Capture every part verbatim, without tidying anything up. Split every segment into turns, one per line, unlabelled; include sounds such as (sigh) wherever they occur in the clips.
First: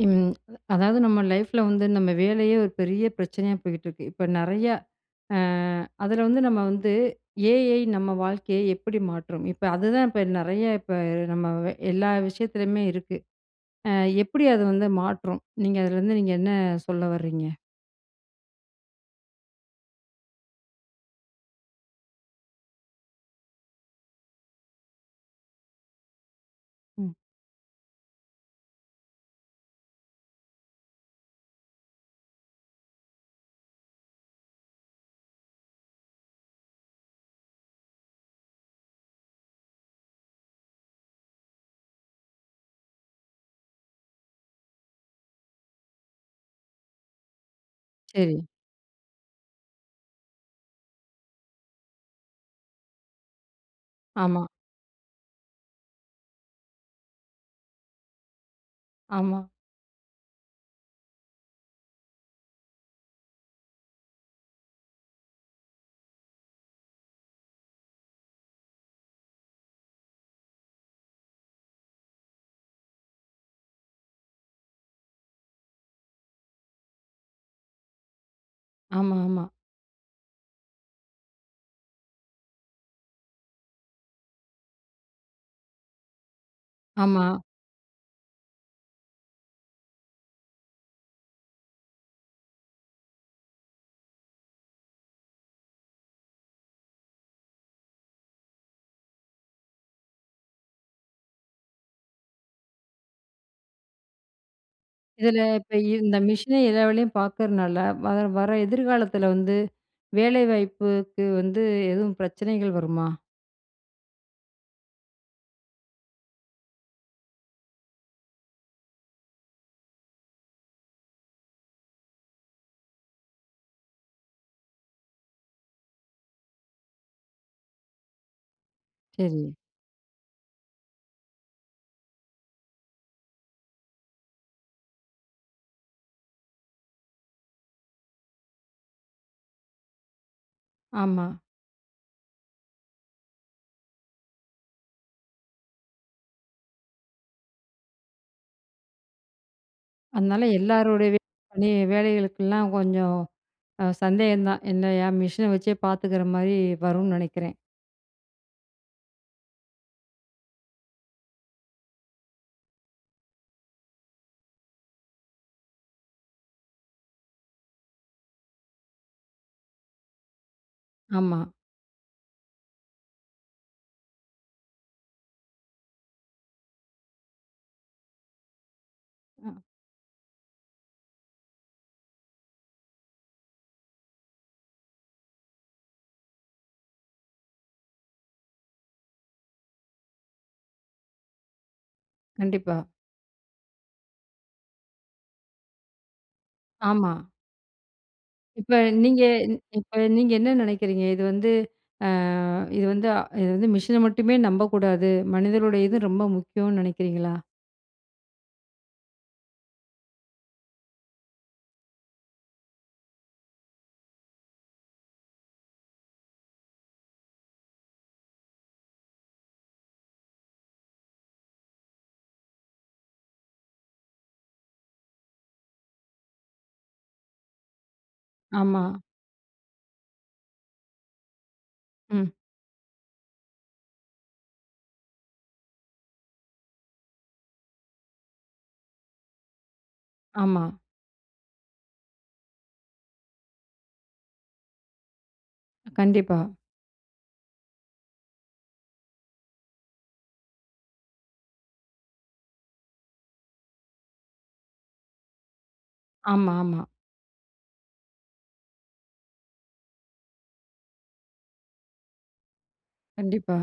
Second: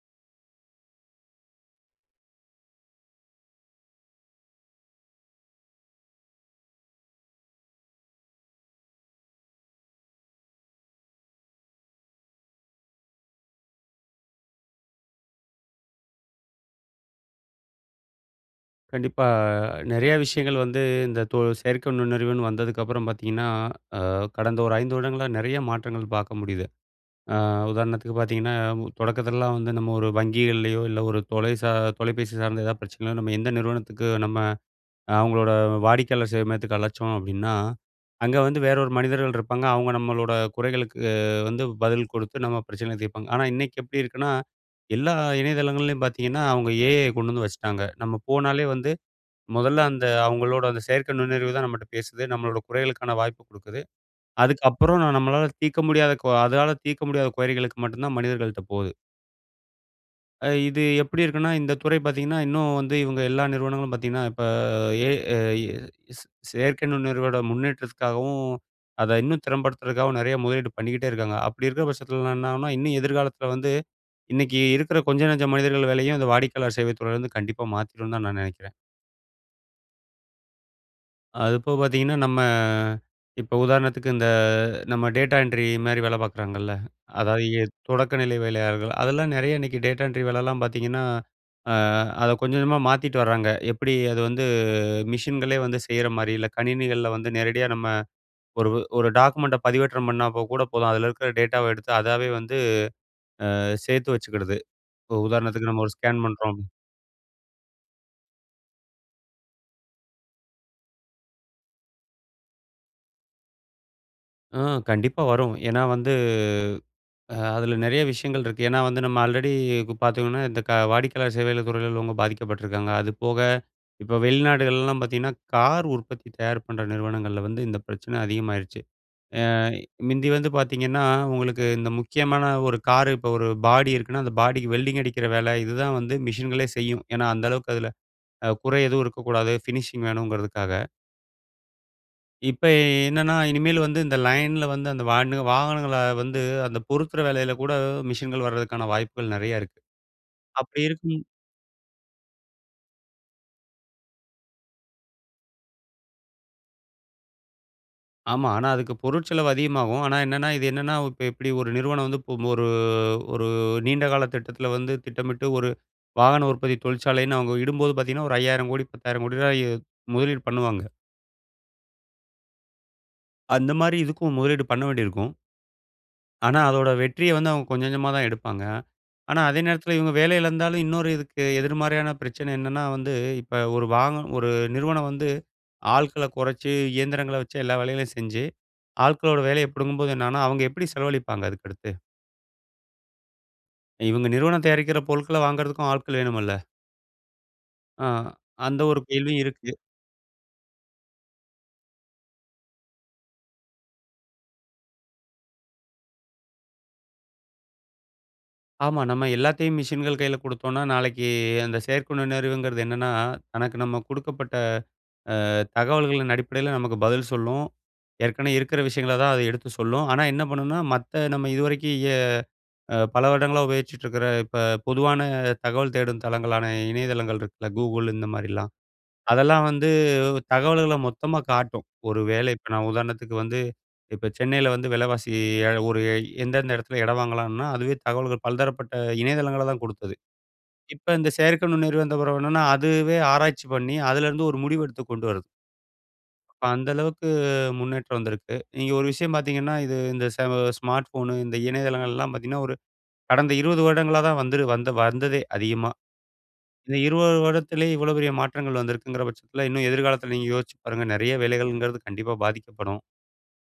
ம். அதாவது, நம்ம லைஃப்ல வந்து நம்ம வேலையே ஒரு பெரிய பிரச்சனையா போய்கிட்டு இருக்கு. இப்ப நெறையா அ அதுல வந்து நம்ம வந்து ஏ. ஐ. நம்ம வாழ்க்கையை எப்படி மாற்றும்? இப்ப அதுதான் இப்ப நெறைய இப்ப நம்ம எல்லா விஷயத்துலயுமே இருக்கு. அ எப்படி அது வந்து மாற்றும்? நீங்க அதுலேருந்து நீங்க என்ன சொல்ல வர்றீங்க?
கண்டிப்பா. நெறைய விஷயங்கள் வந்து இந்த தொ செயற்கை நுண்ணறிவுன்னு வந்ததுக்கப்பறம் பார்த்தீங்கன்னா, அ கடந்த ஒரு ஐந்து வருடங்களா நெறைய மாற்றங்கள் பார்க்க முடியுது.
ம்.
அ உதாரணத்துக்கு பார்த்தீங்கன்னா, தொடக்கதுலெல்லாம் வந்து நம்ம ஒரு வங்கிகள்லயோ, இல்ல ஒரு தொலை சா தொலைபேசி சார்ந்த எதாவது பிரச்சனையினா, நம்ம எந்த நிறுவனத்துக்கு நம்ம அவுங்களோட வாடிக்கையாளர் சேவை மையத்துக்கு அழச்சோம் அப்பிடின்னா, அங்க வந்து வேற ஒரு மனிதர்கள் இருப்பாங்க. அவுங்க நம்மளோட குறைகளுக்கு அ வந்து பதில் கொடுத்து, நம்ம பிரச்சனைகள தீர்ப்பாங்க. ஆனா, இன்னைக்கி எப்படி இருக்குன்னா, எல்லா இணையதளங்கள்லேயும் பார்த்தீங்கன்னா, அவங்க ஏ. ஐ. அ கொண்டு வந்து வச்சுட்டாங்க. நம்ம
சரி.
போனாலே வந்து மொதல்ல, அந்த அவுங்களோட அந்த செயற்கை நுண்ணறிவுதான் நம்மட்ட பேசுது. நம்மளோட குறைகளுக்கான வாய்ப்பு குடுக்குது.
ஆமா.
அதுக்கப்பறம் நம்மளால தீர்க்க முடியாத கொ அதால தீர்க்க முடியாத குறைகளுக்கு மட்டுந்தான் மனிதர்கள்ட்ட போகுது.
ஆமா.
அ இது எப்படி இருக்குன்னா இந்த துறை பார்த்தீங்கன்னா இன்னும் வந்து இவுங்க எல்லா நிறுவனங்களும் பார்த்தீங்கன்னா, இப்ப ஏ. ஐ. ஸ் ஸ் செயற்கை நுண்ணறிவோட முன்னேற்றத்துக்காகவும், அத இன்னும் திறம்படுத்துறதுக்காகவும், நெறைய முதலீடு பண்ணிக்கிட்டே இருக்காங்க. அப்படி இருக்க பட்சத்துலலாம் என்னாகும்ன்னா, இன்னும் எதிர்காலத்தில வந்து, இன்னைக்கி இருக்கிற கொஞ்ச நஞ்ச மனிதர்கள் வேலையும், அந்த வாடிக்கையாளர் சேவைத் துறையிலேருந்து கண்டிப்பா மாத்திருந்தான் நான் நெனைக்கிறேன்.
ஆமா, ஆமா.
அதுபோக பார்த்தீங்கன்னா, நம்ம இப்ப உதாரணத்துக்கு இந்த நம்ம டேட்டா என்ட்ரி மாரி வேல பார்க்குறாங்கல்ல.
ஆமா.
அதாவது எ தொடக்க நிலை வேலையாளர்கள் அதெல்லாம் நெறையா இன்னைக்கி டேட்டா என்ட்ரி வேலலாம் பார்த்தீங்கன்னா, அ அத கொஞ்சம் கொஞ்சமா மாத்திட்டு வராங்க. எப்படி அது வந்து மிஷின்களே வந்து செய்றமாரி. இல்ல, கணினிகள்ல வந்து நேரடியா நம்ம ஒரு ஒரு டாக்குமெண்ட்ட பதிவேற்றம் பண்ணாப்போகூட போதும். அதில இருக்கிற டேட்டாவ எடுத்து அதாவே வந்து அ சேர்த்து வச்சிக்கிடுது. இப்போ
இதில
உதாரணத்துக்கு
இப்ப
நம்ம ஒரு
இந்த
ஸ்கேன் பண்ணுறோம்
மிஷினே எல்லா வேலையும் பார்க்கறனால, வர வர எதிர்காலத்தில வந்து வேலைவாய்ப்புக்கு வந்து எதுவும் பிரச்சனைகள் வருமா?
ம். கண்டிப்பா வரும். ஏன்னா வந்து, அ அதில நெறைய விஷயங்கள் இருக்கு. ஏன்னா, வந்து நம்ம ஆல்ரெடி இப்ப பார்த்தீங்கன்னா, இந்த க வாடிக்கையாளர் சேவைகள் துறையில உள்ளவுங்க பாதிக்கப்பட்டுருக்காங்க. அது போக இப்ப வெளிநாடுகள்லல்லாம் பார்த்தீங்கன்னா, கார் உற்பத்தி தயார் பண்ற நிறுவனங்கள்ல வந்து இந்த பிரச்சனை அதிகமாயிருச்சு. அ
சரி.
மிந்தி வந்து பார்த்தீங்கன்னா, உங்களுக்கு இந்த முக்கியமான ஒரு கார் இப்போ ஒரு பாடி இருக்குன்னா, அந்த பாடிக்கு வெல்டிங் அடிக்கிற வேல இதுதான் வந்து மிஷின்களே செய்யும். ஏன்னா, அந்த அளவுக்கு அதில அ குறை எதுவும் இருக்கக்கூடாது ஃபினிஷிங் வேணுங்கிறதுக்காக.
ஆமா.
இப்ப எ என்னன்னா, இனிமேல் வந்து இந்த லைன்ல வந்து அந்த வான்னு வாகனங்கள வந்து அந்த பொருத்துற வேலையில கூட மிஷின்கள் வர்றதற்கான வாய்ப்புகள் நெறைய இருக்கு.
அதனால
அப்படி
எல்லாருடைய
இருக்கும்
(unintelligible) வேலைகளுக்கெல்லாம் கொஞ்சம் அ சந்தேகந்தான். என்னயா மிஷின வச்சே பார்த்துக்கிற மாரி வரும்னு நெனைக்கிறேன்.
ஆமா. ஆனா அதுக்கு பொருட்செலவு அதிகமாகும். ஆனா என்னன்னா இது என்னன்னா இப்ப எப்படி ஒரு நிறுவனம் வந்து பு ஒரு, ஒரு நீண்ட கால திட்டத்தில வந்து திட்டமிட்டு ஒரு வாகன உற்பத்தி தொழிற்சாலைன்னு அவங்க இடும்போது பாத்தீங்கன்னா ஒரு ஐயாயிரம் கோடி, பத்தாயிரம் கோடி ரூபாய் முதலீடு பண்ணுவாங்க.
ஆமா.
அந்த மாரி, இதுக்கும் முதலீடு பண்ண வேண்டியிருக்கும். ஆனா அதோட வெற்றிய வந்து அவங்க கொஞ்சம், கொஞ்சமா தான் எடுப்பாங்க. ஆனா, அதே
ம்
நேரத்தில இவங்க வேலை இழந்தாலும், இன்னொரு இதுக்கு எதிர்மாறியான பிரச்சனை என்னன்னா வந்து, இப்ப ஒரு வாக ஒரு நிறுவனம் வந்து ஆள்க்கள கொறைச்சு இயந்திரங்கள வச்சு எல்லா வேலைகளையும் செஞ்சு, ஆள்க்களோட வேலைய பிடுங்கும்போது என்னாகும்ன்னா, அவங்க எப்படி செலவழிப்பாங்க அதுக்கு அடுத்து?
கண்டிப்பா.
இவங்க நிறுவனம் தயாரிக்கிற பொருட்கள வாங்குறதுக்கும் ஆட்கள் வேணுமல்ல.
ஆமா.
ஆ.
இப்ப
அந்த ஒரு
நீங்க
கேள்வியும் இருக்கு.
இப்ப நீங்க என்ன நெனைக்கிறீங்க? இது வந்து அ இது வந்து அ இது வந்து மிஷின மட்டுமே நம்பக்கூடாது. மனிதருடையது ரொம்ப முக்கியம்ன்னு நெனைக்கிறீங்களா?
ஆமா. நம்ம எல்லாத்தையும் மிஷின்கள் கையில குடுத்தோன்னா, நாளைக்கு அந்த செயற்கை நுண்ணறிவுங்கிறது என்னன்னா, தனக்கு நம்ம குடுக்கப்பட்ட அ தகவல்களின் அடிப்படையில நமக்கு பதில் சொல்லும். ஏற்கனவே இருக்கிற விஷயங்கள தான் அது எடுத்து சொல்லும். ஆனா, என்ன பண்ணுனா மத்த நம்ம இது வரைக்கும் எ அ பல வருடங்களா உபயோகிச்சிட்டு இருக்கிற இப்ப பொதுவான தகவல் தேடும் தளங்களான இணையதளங்கள் இருக்குல்ல. Google இந்த மாரிலாம்,
ஆமா.
அதெல்லாம் வந்து தகவல்கள மொத்தமா காட்டும். ஒரு
ம்.
வேளை இப்ப நான் உதாரணத்துக்கு வந்து இப்ப சென்னையில வந்து விலவாசி ஏக ஒரு எந்தெந்த இடத்தில இடம் வாங்கலான்னா, அதுவே தகவல்கள் பல்தரப்பட்ட இணையதளங்கள தான் குடுத்தது.
ஆமா.
இப்ப இந்த செயற்கை நுண்ணறிவு வந்த பிறகு என்னன்னா, அதுவே ஆராய்ச்சி பண்ணி அதிலேருந்து ஒரு முடிவு எடுத்து கொண்டு வருது.
கண்டிப்பா.
அப்ப அந்த அளவுக்கு முன்னேற்றம் வந்திருக்கு. நீங்க ஒரு விஷயம் பார்த்தீங்கன்னா, இது இந்த செம ஸ்மார்ட ஃபோன், இந்த இணையதளங்கள்லாம் பார்த்தீங்கன்னா, ஒரு கடந்த இருபது வருடங்களா தான் வந்துரு வந்ததே அதிகமா.
ஆமா, ஆமா.
இந்த இருபது வருடத்திலே இவ்வளவு பெரிய மாற்றங்கள் வந்திருக்கிங்கிற பட்சத்தில இன்னும் எதிர்காலத்தில நீங்க யோசிச்சு பாருங்க நெறைய வேலைகள்ங்கிறது கண்டிப்பா பாதிக்கப்படும்.
கண்டிப்பா.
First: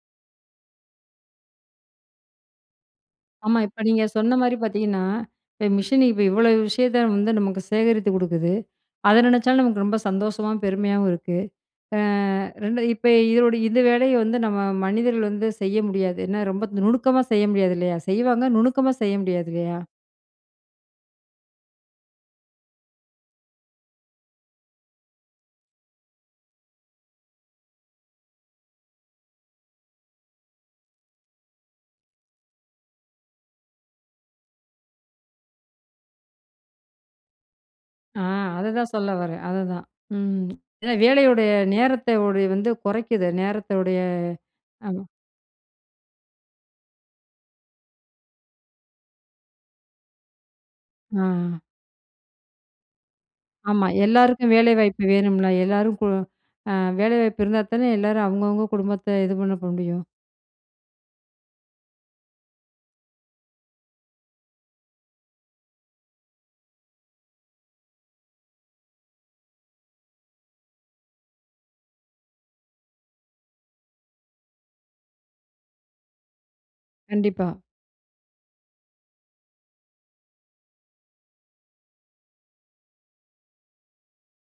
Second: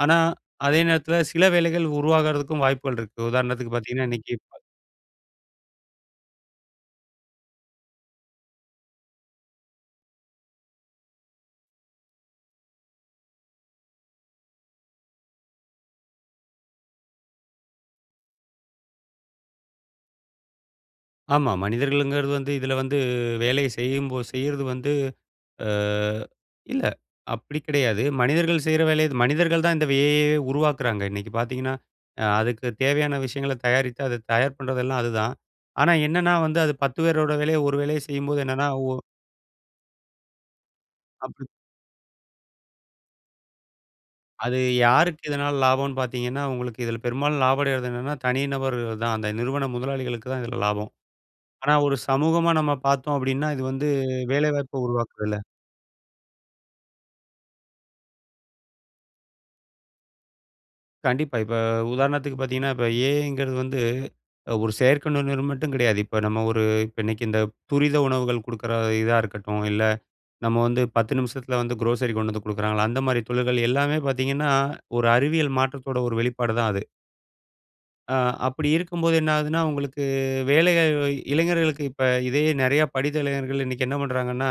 ஆனா, அதே நேரத்துல சில வேலைகள் உருவாகுறதுக்கும் வாய்ப்புகள் இருக்கு.
ஆமா.
உதாரணத்துக்கு
இப்ப நீங்க
பார்த்தீங்கன்னா, இன்னைக்கி
சொன்னமாரி பார்த்தீங்கன்னா, இப்ப மிஷினு இப்ப இவ்ளோ விஷயத்த வந்து நமக்கு சேகரித்து குடுக்குது. அத நினைச்சாலும் நமக்கு ரொம்ப சந்தோஷமாவும், பெருமையாவும் இருக்கு. அ ரெண்டு இப்ப இதனுடைய இந்த வேலைய வந்து நம்ம மனிதர்கள் வந்து செய்ய முடியாது. ஏன்னா, ரொம்ப நுணுக்கமா செய்ய முடியாது இல்லயா! செய்வாங்க, நுணுக்கமா செய்ய முடியாது இல்லயா!
ஆமா. மனிதர்கள்ங்கிறது வந்து இதில வந்து வேலைய செய்யும்போ செய்யறது வந்து அ இல்ல. அப்படி கிடையாது, மனிதர்கள் செய்ற வேலைய மனிதர்கள் தான் இந்த ஏ ஐ யயே உருவாக்குறாங்க. இன்னைக்கு பார்த்தீங்கன்னா, அ அதுக்கு தேவையான விஷயங்கள தயாரித்து, அதை தயார் பண்ணுறதெல்லாம் அதுதான். ஆனா என்னன்னா வந்து அது பத்து பேரோட வேலைய ஒரு வேலைய
ஆ.
செய்யும்போது, என்னென்னா? ஒ
அதுதான் சொல்ல வரேன், அதுதான். ம். ஏன்னா,
அப்படி.
வேலையுடைய நேரத்தை உடைய வந்து குறைக்கிது. நேரத்தயுடைய
அது
ஆமா.
யாருக்கு இதனால லாபம்ன்னு பார்த்தீங்கன்னா, உங்களுக்கு இதில பெரும்பாலும் லாபம் அடைறது என்னன்னா, தனி நபரு தான். அந்த நிறுவன முதலாளிகளுக்கு தான் இதில லாபம்.
ஆ.
ஆனா, ஒரு சமூகமா நம்ம பார்த்தோம் அப்படின்னா, இது
ஆமா.
வந்து வேலை
எல்லாருக்கும் வேலை
வாய்ப்பை
வாய்ப்பு
உருவாக்குதுல்ல.
வேணும்ல. எல்லாரும் போ ஆ வேலை வாய்ப்பு இருந்தா தானே எல்லாரும் அவங்கவங்க குடும்பத்த இது பண்ண போ முடியும்.
கண்டிப்பா. இப்போ உதாரணத்துக்கு பார்த்தீங்கன்னா, இப்போ ஏ ஐ ங்கிறது வந்து, ஒரு செயற்கை நுண்ணறிவு மட்டும் கிடையாது. இப்போ நம்ம ஒரு இப்போ இன்னைக்கு இந்த துரித உணவுகள் குடுக்கிற இதா இருக்கட்டும். இல்ல நம்ம வந்து பத்து நிமிசத்துல வந்து குரோசரி கொண்டு வந்து கொடுக்குறாங்களா, அந்த மாதிரி தொழில்கள் எல்லாமே பார்த்தீங்கன்னா, ஒரு அறிவியல் மாற்றத்தோட ஒரு வெளிப்பாடு தான் அது.
கண்டிப்பா.
ஆ. அப்படி இருக்கும்போது என்ன ஆகுதுனா, உங்களுக்கு வேலைகள இளைஞர்களுக்கு, இப்ப இதே நிறைய படித்த இளைஞர்கள் இன்னைக்கு என்ன பண்ணுறாங்கன்னா,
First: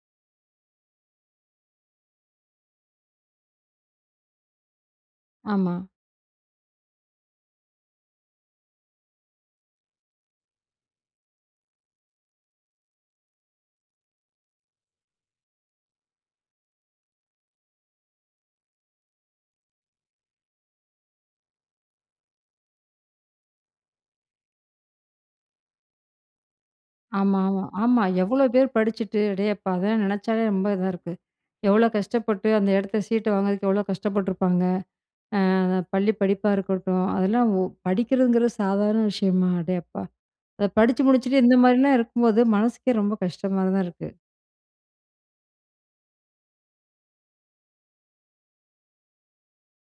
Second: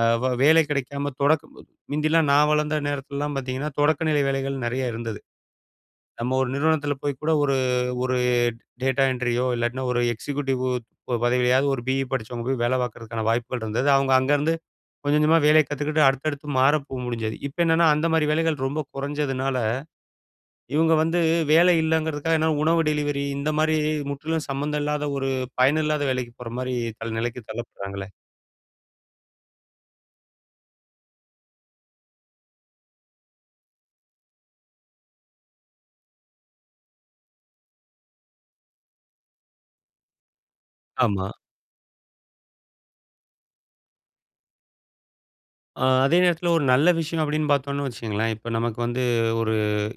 அ வே வேலை கிடைக்காம தொடக்க (unintelligible) முந்தி எல்லாம் நான் வளர்ந்த நேரத்தில எல்லாம் பார்த்தீங்கன்னா, தொடக்க நிலை வேலைகள் நெறைய இருந்தது.
ஆமா.
நம்ம ஒரு நிறுவனத்தில போய் கூட ஒரு ஒரு டேட்டா என்ட்ரி யோ இல்லாட்டின்னா ஒரு எக்ஸிக்யூட்டிவ் பதவியாவது, ஒரு பியி படிச்சவங்க போய் வேல பார்ப்பதற்கான வாய்ப்புகள் இருந்தது. அவங்க அங்க இருந்து கொஞ்சம் கொஞ்சமா வேலைய கத்துக்கிட்டு அடுத்தடுத்து மாற போ முடிஞ்சது. இப்ப என்னான்னா, அந்த மாதிரி வேலைகள் ரொம்ப கொறஞ்சதுனால, இவங்க வந்து வேலை இல்லங்கறக்காக என்ன உணவு டெலிவரி இந்த மாதிரி முற்றிலும் சம்மந்தம் இல்லாத, ஒரு பயன் இல்லாத வேலைக்கு போற மாரி தள்ள நிலைக்கு
ஆமாமா, ஆமா.
தள்ளப்படுறாங்களே.
எவ்ளோ பேர் படிச்சுட்டு அடேயப்பா! அதெல்லாம் நினைச்சாலே ரொம்ப இதா இருக்கு. எவ்ளோ கஷ்டப்பட்டு அந்த இடத்த சீட்ட வாங்குறதுக்கு எவ்ளோ கஷ்டப்பட்டுருப்பாங்க? அ அந்த பள்ளி படிப்பா இருக்கட்டும். அதெல்லாம் ஓ படிக்கிறதுங்கிறது சாதாரண விஷயமா? அடேயப்பா! அத படிச்சு
ஆமா.
முடிச்சுட்டு இந்த மாதிரிலாம் இருக்கும்போது மனசுக்கே ரொம்ப கஷ்டமா தான் இருக்கு.
அ அதே நேரத்தில ஒரு நல்ல விஷயம் அப்படின்னு பார்த்தோம்னு வச்சுக்கங்களேன், இப்ப நமக்கு வந்து ஒரு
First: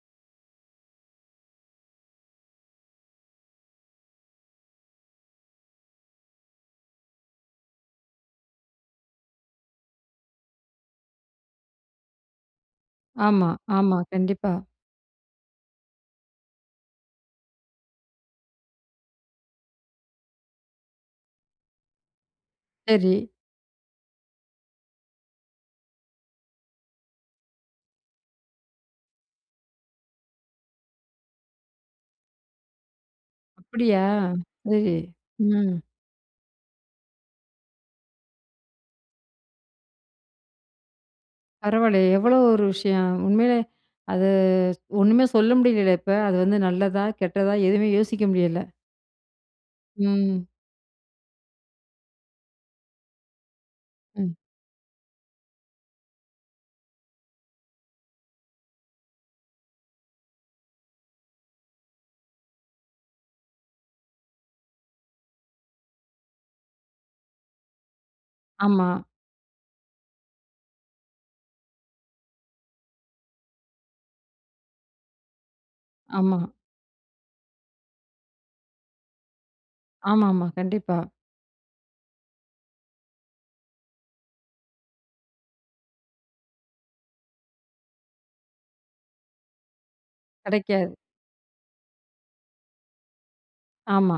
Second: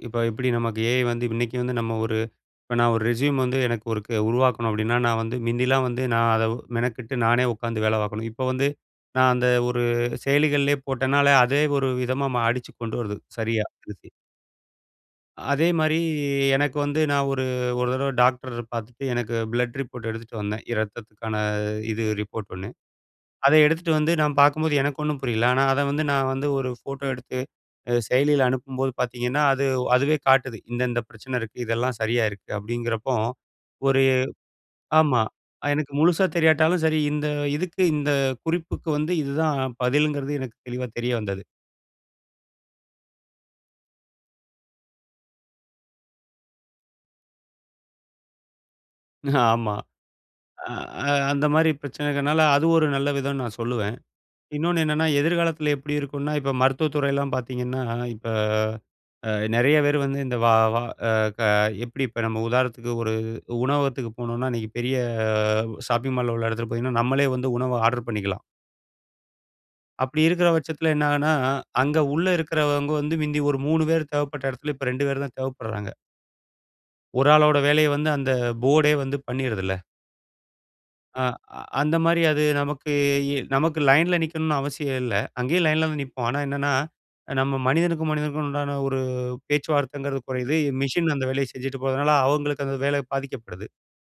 இப்ப எப்படி நமக்கு ஏ ஐ வந்து இன்னைக்கு வந்து நம்ம ஒரு இப்ப நான் ஒரு ரெஸ்யூம் வந்து எனக்கு ஒருக்கு உருவாக்கணும் அப்படின்னா, நான் வந்து மிந்திலாம் வந்து நான் அதை மெனக்கட்டு நானே உட்காந்து வேலை பார்க்கணும். இப்ப வந்து நான் அந்த ஒரு செயலிகள்லே போட்டேனாலே, அதே ஒரு விதமா மா அடிச்சுக் கொண்டு வருது
ஆமா,
சரியா
ஆமா.
ரெஸ்யூம்.
கண்டிப்பா.
அதே மாரி எனக்கு வந்து நான் ஒரு ஒரு தடவை டாக்டரு பார்த்துட்டு எனக்கு பிளட் ரிப்போர்ட் எடுத்துட்டு வந்தேன். இரத்தத்துக்கான இது ரிப்போர்ட் ஒண்ணு.
சரி.
அத எடுத்துட்டு வந்து நான் பார்க்கும்போது எனக்கு ஒண்ணும் புரியல. ஆனா அதை வந்து, நான் வந்து ஒரு ஃபோட்டோ எடுத்து அ செயலியில அனுப்பும்போது பார்த்தீங்கன்னா, அது அதுவே காட்டுது, இந்த இந்த பிரச்சனை இருக்கு. இதெல்லாம் சரியா இருக்கு. அப்படிங்கிறப்போ
அப்படியா!
ஒரு
சரி.
ஆமா. அ
ம்.
எனக்கு முழுசா தெரியாட்டாலும் சரி இந்த இதுக்கு இந்த குறிப்புக்கு வந்து இதுதான் பதிலுங்கிறது எனக்கு தெளிவா தெரிய வந்தது.
பரவால்லையே எவ்ளோ ஒரு விஷயம். உண்மையிலே அது ஒண்ணுமே சொல்ல முடியலலே இப்ப, அது வந்து நல்லதா? கெட்டதா? எதுவுமே யோசிக்க முடியல.
ஆமா.
ம்.
அ அந்த மாரி பிரச்சனை இருக்கனால அது ஒரு நல்ல விதம்னு நான் சொல்லுவேன்.
ம்.
இன்னொன்னு என்னன்னா, எதிர்காலத்தில எப்படி இருக்கும்னா, இப்ப மருத்துவத் துறையலாம் பார்த்தீங்கன்னா, இப்ப அ நெறைய பேர் வந்து இந்த வா வா அ க எப்படி இப்ப நம்ம உதாரணத்துக்கு ஒரு உணவகத்துக்கு போனோம்னா, அன்னைக்கு பெரிய உ ஷாப்பிங் மால்ல உள்ள இடத்துக்கு போனீங்கன்னா நம்மளே வந்து உணவ ஆர்டர் பண்ணிக்கலாம்.
ஆமா.
அப்படி இருக்குற வட்சத்தில என்ன ஆகும்ன்னா, அங்க உள்ள இருக்கறவங்க வந்து, மிந்தி ஒரு மூணு பேரு தேவைப்பட்ட எடத்துல, இப்ப ரெண்டு பேரு தான் தேவைப்படுறாங்க.
ஆமா.
ஒரு ஆளோட வேலைய வந்து, அந்த போர்டே வந்து பண்ணிருதுல்ல.
ஆமா, ஆமா. கண்டிப்பா.
ஆ அந்த மாரி அது நமக்கு இ நமக்கு லைன்ல நிக்கணும்னு அவசியம் இல்ல. அங்கேயும் லைன்ல தான் நிப்போம். ஆனா என்னன்னா, நம்ம மனிதனுக்கும், மனிதனுக்கும் உண்டான ஒரு பேச்சுவார்த்தைங்கிறது கொறையுது.
கெடைக்காது.
மெஷின் அந்த வேலைய செஞ்சுட்டு போறதுனால, அவங்களுக்கு அந்த வேலை பாதிக்கப்படுது.
ஆமா.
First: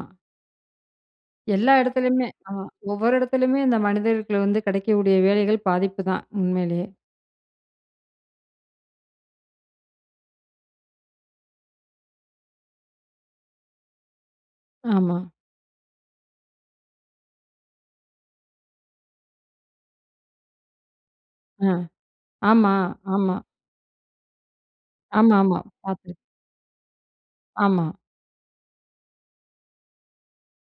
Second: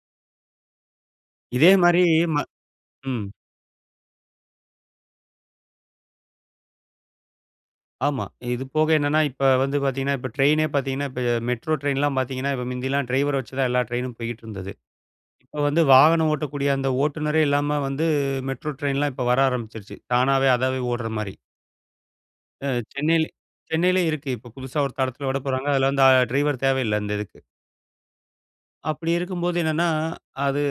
இதே
எல்லா
மாரி
எடத்துலயுமே.
ம
அ ஒவ்வொரு
ம்.
எடத்துலயுமே இந்த மனிதர்கள்க்குள்ள வந்து கெடைக்கக்கூடிய வேலைகள் பாதிப்புதான், உண்மையிலேயே.
ஆமா. இது போக என்னன்னா இப்ப வந்து பாத்தீங்கன்னா, இப்ப ட்ரெய்னே பாத்தீங்கன்னா, இப்ப மெட்ரோ ட்ரெயின்லாம் பாத்தீங்கன்னா, இப்ப மிந்தியெல்லாம் டிரைவர வச்சு தான் எல்லா ட்ரெயினும் போய்க்கிட்டுருந்தது.
ஆமா.
இப்ப வந்து வாகனம் ஓட்டக்கூடிய அந்த ஓட்டுனரே இல்லாம வந்து மெட்ரோ ட்ரெயின்லாம் இப்ப வர ஆரம்பிச்சிருச்சு.தானாவே அதாவே ஓடுற மாரி.
அ.
அ
ஆமா,
சென்னையில
ஆமா.
சென்னையிலேயே இருக்கு. இப்ப புதுசா ஒரு தடத்துல
ஆமா, ஆமா.
விடப்போறாங்க. அதுல அந்த
பாத்துருக்கேன்.
ட்ரைவர் தேவையில்ல, அந்த இதுக்கு.
ஆமா.
அப்படி இருக்கும்போது என்னன்னா, அது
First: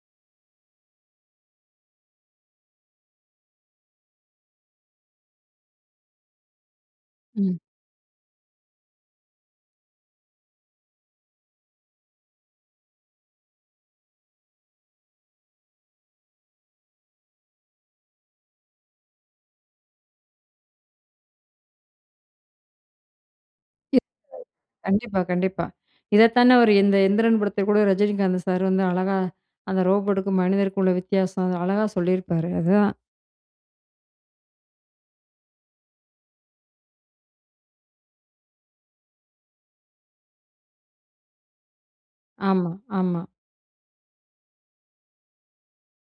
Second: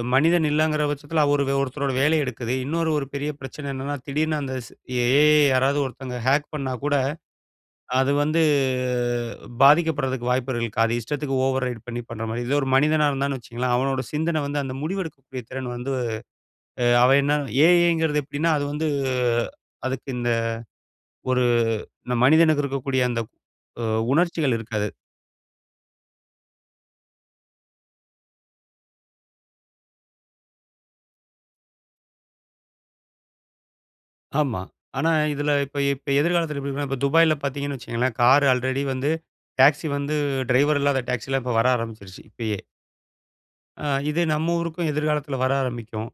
அ மனிதன் இல்லைங்கிற பட்சத்தில ஒரு ஒருத்தரோட வேலைய எடுக்குது. இன்னொரு ஒரு பெரிய பிரச்சனை என்னன்னா, திடீர்னு அந்த ஸ் ஏ. ஐ. ய யாராவது ஒருத்தங்க ஹேக் பண்ணா கூட,
ம்.
அது வந்து பாதிக்கப்படுறதுக்கு வாய்ப்புகள் இருக்கு. அது இஷ்டத்துக்கு ஓவர் ரைட் பண்ணி பண்ற மாரி. இதே ஒரு மனிதனா இருந்தான்னு வச்சுக்குங்களேன், அவனோட சிந்தனை வந்து அந்த முடிவெடுக்கக்கூடிய திறன் வந்து அவன் என்ன ஏ. ஐ. ங்கிறது எப்படின்னா, அது வந்து அதுக்கு இந்த ஒரு இந்த மனிதனுக்கு இருக்கக்கூடிய அந்த உ
(unintelligible)
உணர்ச்சிகள் இருக்காது.
கண்டிப்பா, கண்டிப்பா. இதத்தான அவரு எந்தரன் எந்திரன் படத்துல கூட ரஜினிகாந்து சார் வந்து அழகா, அந்த ரோபோட்டுக்கும் மனிதருக்கும் உள்ள வித்தியாசம். அது அழகா சொல்லியிருப்பாரு. அதுதான்
ஆமா. ஆனா இதில இப்ப இப்ப எதிர்காலத்தில எப்பிடி இருக்குன்னா, இப்ப துபாய்ல பார்த்தீங்கன்னு வச்சிக்கங்களேன். கார் ஆல்ரெடி வந்து டாக்ஸி வந்து டிரைவர் இல்லாத டாக்சில்லாம் இப்ப வர ஆரம்பிச்சிருச்சு இப்பயே.
ஆமா, ஆமா.
அ இது நம்ம ஊருக்கும் எதிர்காலத்தில வர ஆரம்பிக்கும்.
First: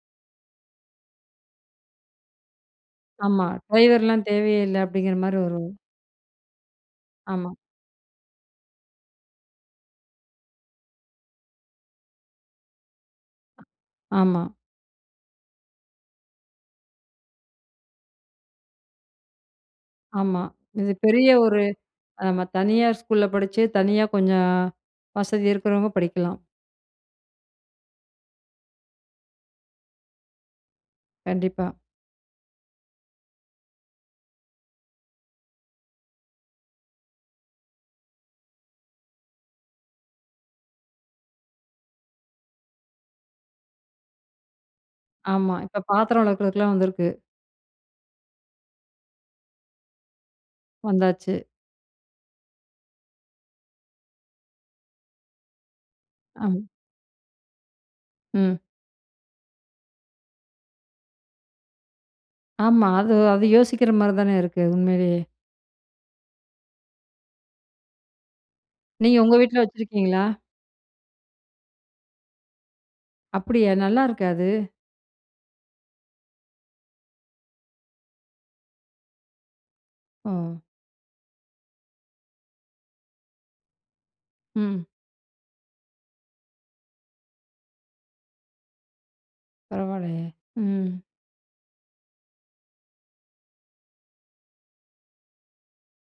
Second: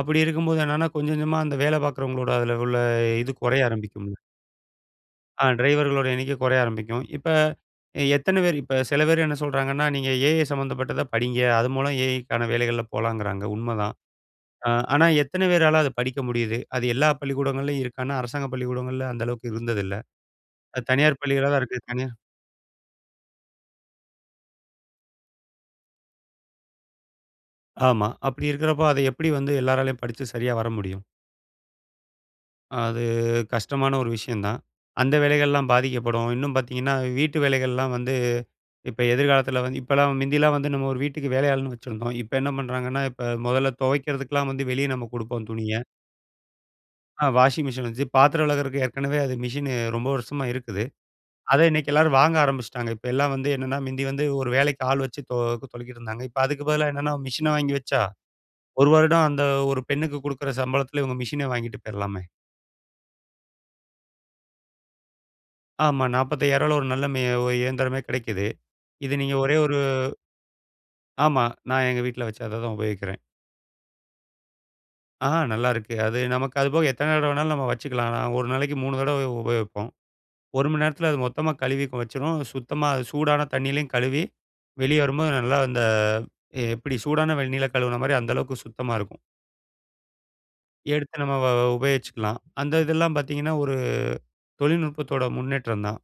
அப்பிடி இருக்கும்போது என்னென்னா கொஞ்சம் கொஞ்சமா அந்த வேல பார்க்கிறவங்களோட அதில உள்ள இது
ஆமா.
குறைய ஆரம்பிக்கும்.
டிரைவர்லாம் தேவையே இல்ல. அப்பிடிங்கிறமாரி
அ
வரும்.
டிரைவர்களோட எண்ணிக்க குறைய ஆரம்பிக்கும். இப்ப
ஆமா.
அ எத்தன பேரு இப்ப சில பேரு என்ன சொல்கறாங்கன்னா, நீங்க ஏஐ சம்மந்தப்பட்டத படிங்க. அது மூலம் ஏஐக்கான வேலைகள்ல போலங்குறாங்க உண்மதான்.
ஆமா.
அ ஆனா, எத்தன பேரால அத படிக்க முடியுது? அது எல்லா பள்ளிக்கூடங்கள்லேயும் இருக்கான்னா, அரசாங்க பள்ளிக்கூடங்கள்ல அந்த அளவுக்கு இருந்ததில்ல.
ஆமா.
அது
இது
தனியார்
பெரிய
பள்ளிகளா தான்
ஒரு
இருக்கு. தனியார்
ஆமா. தனியார் ஸ்கூல்ல படிச்சு, தனியா கொஞ்சம் வசதி இருக்கிறவங்க படிக்கலாம்.
ஆமா. அப்பிடி இருக்கிறப்ப அத எப்பிடி வந்து எல்லராலையும் படிச்சு சரியா வர முடியும்?
கண்டிப்பா.
அது கஷ்டமான ஒரு விஷயந்தான். அந்த வேலைகள்லாம் பாதிக்கப்படும். இன்னும் பார்த்தீங்கன்னா, வீட்டு வேலைகள்லாம் வந்து இப்ப எதிர்காலத்தில வந்து இப்பலாம் முந்தில்லாம் வந்து நம்ம ஒரு வீட்டுக்கு வேலையாள்ன்னு வச்சிருந்தோம். இப்ப என்ன பண்ணுறாங்கன்னா, இப்ப முதல்ல துவைக்கிறதுக்குலாம் வந்து வெளியே நம்ம கொடுப்போம்
ஆமா.
துணிய.
இப்ப பாத்திரம் விலக்குறக்குலாம் வந்திருக்கு.
ஆ வாஷிங்மிஷின் வந்துச்சு. பாத்திரம் விலக்குறதுக்கு ஏற்கனவே அது மிஷினு ரொம்ப வருஷமா இருக்குது.
வந்தாச்சு.
அத இன்னக்கி எல்லாரும் வாங்க ஆரம்பிச்சுட்டாங்க. இப்ப எல்லாம் வந்து என்னென்னா, மிந்தி வந்து ஒரு வேலைக்கு ஆள்வச்சு தொ தொலக்கிட்டு இருந்தாங்க. இப்ப
ஆமா.
அதுக்கு பதிலா என்னென்ன மிஷின வாங்கி வச்சா,
ம்.
ஒரு வருடம் அந்த ஒரு பெண்ணுக்கு குடுக்குற சம்பளத்தில இவுங்க மிஷினே வாங்கிட்டு போயிர்லாமே.
ஆமா. அது அது யோசிக்கிற மாரி தான இருக்கு. அது உண்மையிலேயே.
ஆமா. நாற்பத்தய்யாரூவால யில ஒரு நல்ல மெ ஒ இயந்திரமே கிடைக்கிது. இது
நீங்க
நீங்க
உங்க
ஒரே
வீட்ல
ஒரு
வச்சிருக்கீங்களா?
ஆமா. நான் எங்க வீட்ல வச்சு அத தான் உபயோகிக்கிறேன்.
அப்படியா! நல்லா இருக்கா அது?
ஆ நல்லாயிருக்கு. அது நமக்கு அது போக எத்தனை தடவ வேணாலும், நம்ம வச்சுக்கலாம். ஒரு நாளைக்கி மூணு தடவ உ உபயோகிப்போம்.
ஓ!
ஒரு மணி நேரத்தில அது மொத்தமா கழுவி கொ வச்சுரும். சுத்தமா அது சூடான தண்ணியிலயும் கழுவி,
ம்.
வெளிய வரும்போது நல்லா அந்த எப்படி சூடான வெந்நீர்ல கழுவுனமாரி அந்த அளவுக்கு சுத்தமா இருக்கும்.
பரவால்லையே! ம்.
எடுத்து நம்ம வ வ உபயோகிச்சிக்கலாம். அந்த இதெல்லாம் பார்த்தீங்கன்னா, ஒரு தொழில்நுட்பத்தோட முன்னேற்றந்தான்.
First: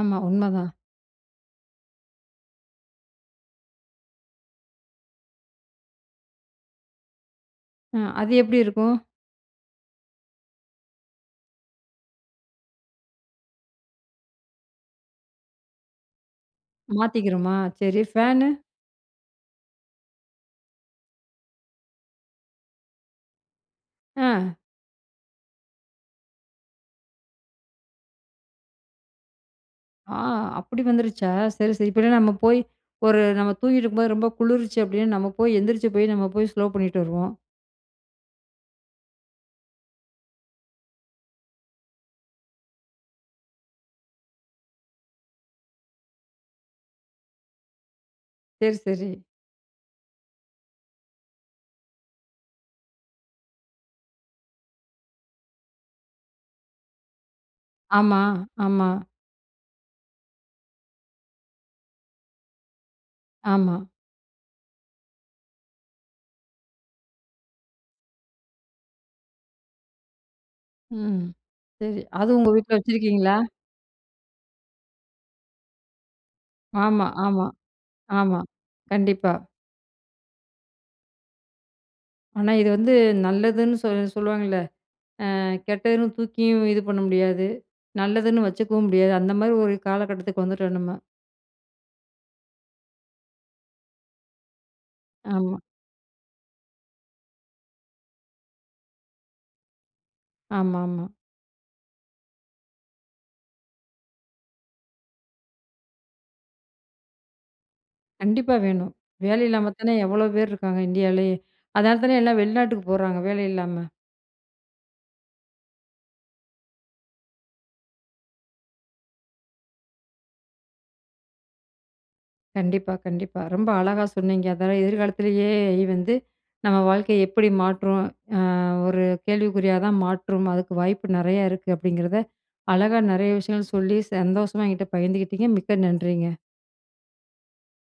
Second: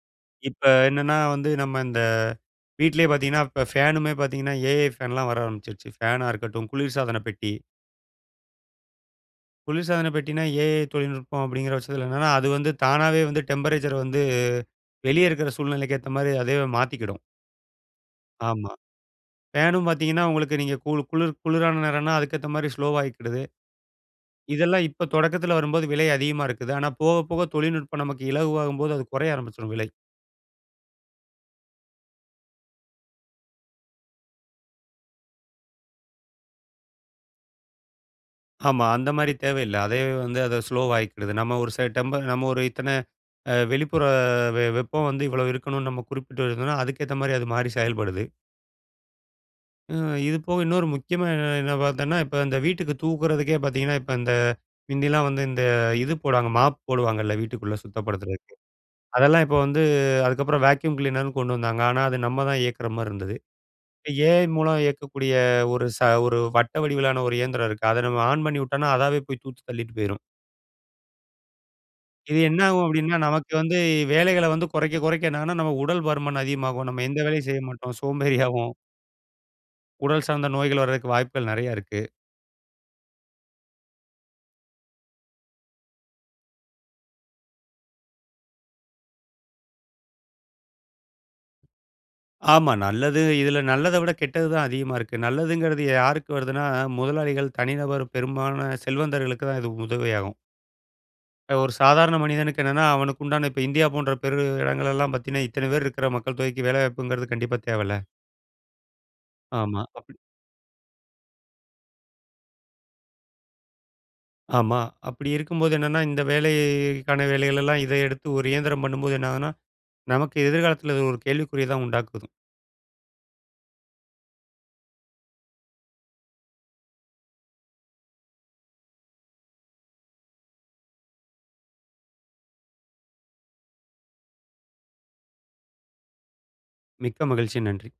ஆமா.
இப்ப
உண்மதான்.
என்னன்னா, வந்து நம்ம இந்த வீட்லயே பார்த்தீங்கன்னா, இப்ப ஃபேனுமே பார்த்தீங்கன்னா, ஏ. ஐ. ஃபேன்லாம் வர ஆரம்பிச்சிருச்சு. ஃபேனா இருக்கட்டும், குளிர்சாதனப்பெட்டி.
அ அது எப்படி இருக்கும்?
குளிர்சாதன பெட்டின்னா, ஏ. ஐ. தொழில்நுட்பம் அப்பிடிங்கிற பட்சத்தில என்னன்னா, அது வந்து தானாவே வந்து டெம்பரேச்சர வந்து, வெளிய இருக்கிற சூழ்நிலைக்கு ஏத்தமாரி அதுவே மாத்திக்கிடும்.
மாத்திக்கிருமா? சரி, ஃபேனு?
ஆமா. ஃபேனும் பார்த்தீங்கன்னா, உங்களுக்கு நீங்க கூளு குளிர் குளிரான நேரன்னா, அதுக்கேத்தமாரி ஸ்லோவா ஆகிக்கிடுது.
அ.
இதெல்லாம் இப்ப தொடக்கத்தில வரும்போது, விலை அதிகமா இருக்குது. ஆனா, போக போக தொழில்நுட்பம் நமக்கு இலகுவாகும்போது, அது கொறைய ஆரம்பிச்சிரும் விலை.
ஆ! அப்படி வந்துருச்சா! சரி, சரி. இப்பல்லாம் நம்ம போய் ஒரு நம்ம தூங்கிட்டு இருக்கும்போது ரொம்ப குளிருச்சு அப்படீன்னா நம்ம போய், எந்திரிச்சு போய் நம்ம போய் ஸ்லோ பண்ணீட்டு வருவோம்.
ஆமா. அந்த மாரி தேவையில்ல. அதே வந்து அத ஸ்லோ ஆவிக்கிடுது. நம்ம ஒரு ச டெம்ப நம்ம ஒரு இத்தனை அ வெளிப்புற வெ வெப்பம் வந்து இவ்வளோ இருக்கணும்னு நம்ம குறிப்பிட்டு இருந்தோம்ன்னா, அதுக்கு ஏத்த மாரி அது மாறி செயல்படுது.
சரி, சரி.
ம். இது போக இன்னொரு முக்கியமா என்ன என்ன பார்த்தோன்னா, இப்ப இந்த வீட்டுக்கு தூக்குறதுக்கே பார்த்தீங்கன்னா, இப்ப இந்த மிந்தில்லாம் வந்து இந்த இது போடுவாங்க. மாப் போடுவாங்கல்ல வீட்டுக்குள்ள
ஆமா.
சுத்தப்படுத்துறதுக்கு.
ஆமா.
அதெல்லாம் இப்ப வந்து, அதுக்கப்பறம் வேக்யூஅம் க்ளீனருன்னு கொண்டு வந்தாங்க. ஆனா அது நம்ம தான் இயக்குற மாரி இருந்தது.
ஆமா.
ஏ. ஐ. மூலம் இயக்கக்கூடிய ஒரு ச ஒரு வட்ட வடிவிலான ஒரு இயந்திரம் இருக்கு. அதை நம்ம ஆன் பண்ணிவுட்டோனா, அதாவே போய் தூத்தி தள்ளிட்டு போயிரும்.
ம். சரி. அது
இது
உங்க
என்ன
வீட்ல
ஆகும் அப்படின்னா,
வச்சிருக்கீங்களா?
நமக்கு வந்து வேலைகள வந்து குறைக்க குறைக்க என்ன ஆகும்னா, நம்ம உடல் பருமன் அதிகமாகும். நம்ம
ஆமா,
எந்த
ஆமா,
வேலையும் செய்ய மாட்டோம்.
ஆமா.
சோம்பேறியாவோம்.
கண்டிப்பா.
உடல் சார்ந்த நோய்கள் வர்றதுக்கு வாய்ப்புகள் நெறைய இருக்கு.
ஆனா இது வந்து நல்லதுன்னு, சொல் சொல்லுவாங்கல்ல, அ கெட்டதுன்னு தூக்கியும் இது பண்ண முடியாது. நல்லதுன்னு வச்சுக்கவும் முடியாது. அந்த மாரி ஒரு காலகட்டத்துக்கு வந்துட்டோம் நம்ம.
ஆமா நல்லது. இதில நல்லதை விட கெட்டது தான் அதிகமா இருக்கு.
ஆமா.
நல்லதுங்கிறது யாருக்கு வருதுன்னா முதலாளிகள், தனிநபர், பெரும்பாலான செல்வந்தர்களுக்கு தான் இது உதவியாகும்.
ஆமாமா.
ஒரு சாதாரண மனிதனுக்கு என்னன்னா, அவனுக்கு உண்டான இப்ப இந்தியா போன்ற பெரு இடங்கள் எல்லாம் பார்த்தீங்கன்னா, இத்தனை பேர் இருக்கிற மக்கள் தொகைக்கு வேலை வாய்ப்புங்கிறது கண்டிப்பா தேவைல்ல.
கண்டிப்பா வேணும். வேலை இல்லாம
ஆமா.
தானே
அப்படி.
எவ்வளோ பேர் இருக்காங்க இன்டியாலேயே. அதலா தானே எல்லாம் வெளிநாட்டுக்கு போறாங்க வேலை இல்லாம.
ஆமா. அப்படி இருக்கும்போது என்னன்னா இந்த வேலைக்கான வேலைகள் எல்லாம் இதை எடுத்து ஒரு இயந்திரம் பண்ணும்போது என்ன ஆகும்ன்னா, நமக்கு எதிர்காலத்தில இது ஒரு கேள்விக்குறிய தான் உண்டாக்குது.
கண்டிப்பா, கண்டிப்பா. ரொம்ப அழகா சொன்னீங்க. அதாவது எதிர்காலத்திலேயே எஐ வந்து நம்ம வாழ்க்கையை எப்படி மாற்றும். அ ஒரு கேள்விக்குறியா தான் மாற்றும். அதுக்கு வாய்ப்பு நெறையா இருக்கு. அப்படிங்கிறத அழகா நெறைய விஷயங்கள் சொல்லி சந்தோஷமா என்கிட்ட பகிர்ந்துகிட்டீங்க. மிக்க நன்றிங்க.
மிக்க மகிழ்ச்சி. நன்றி.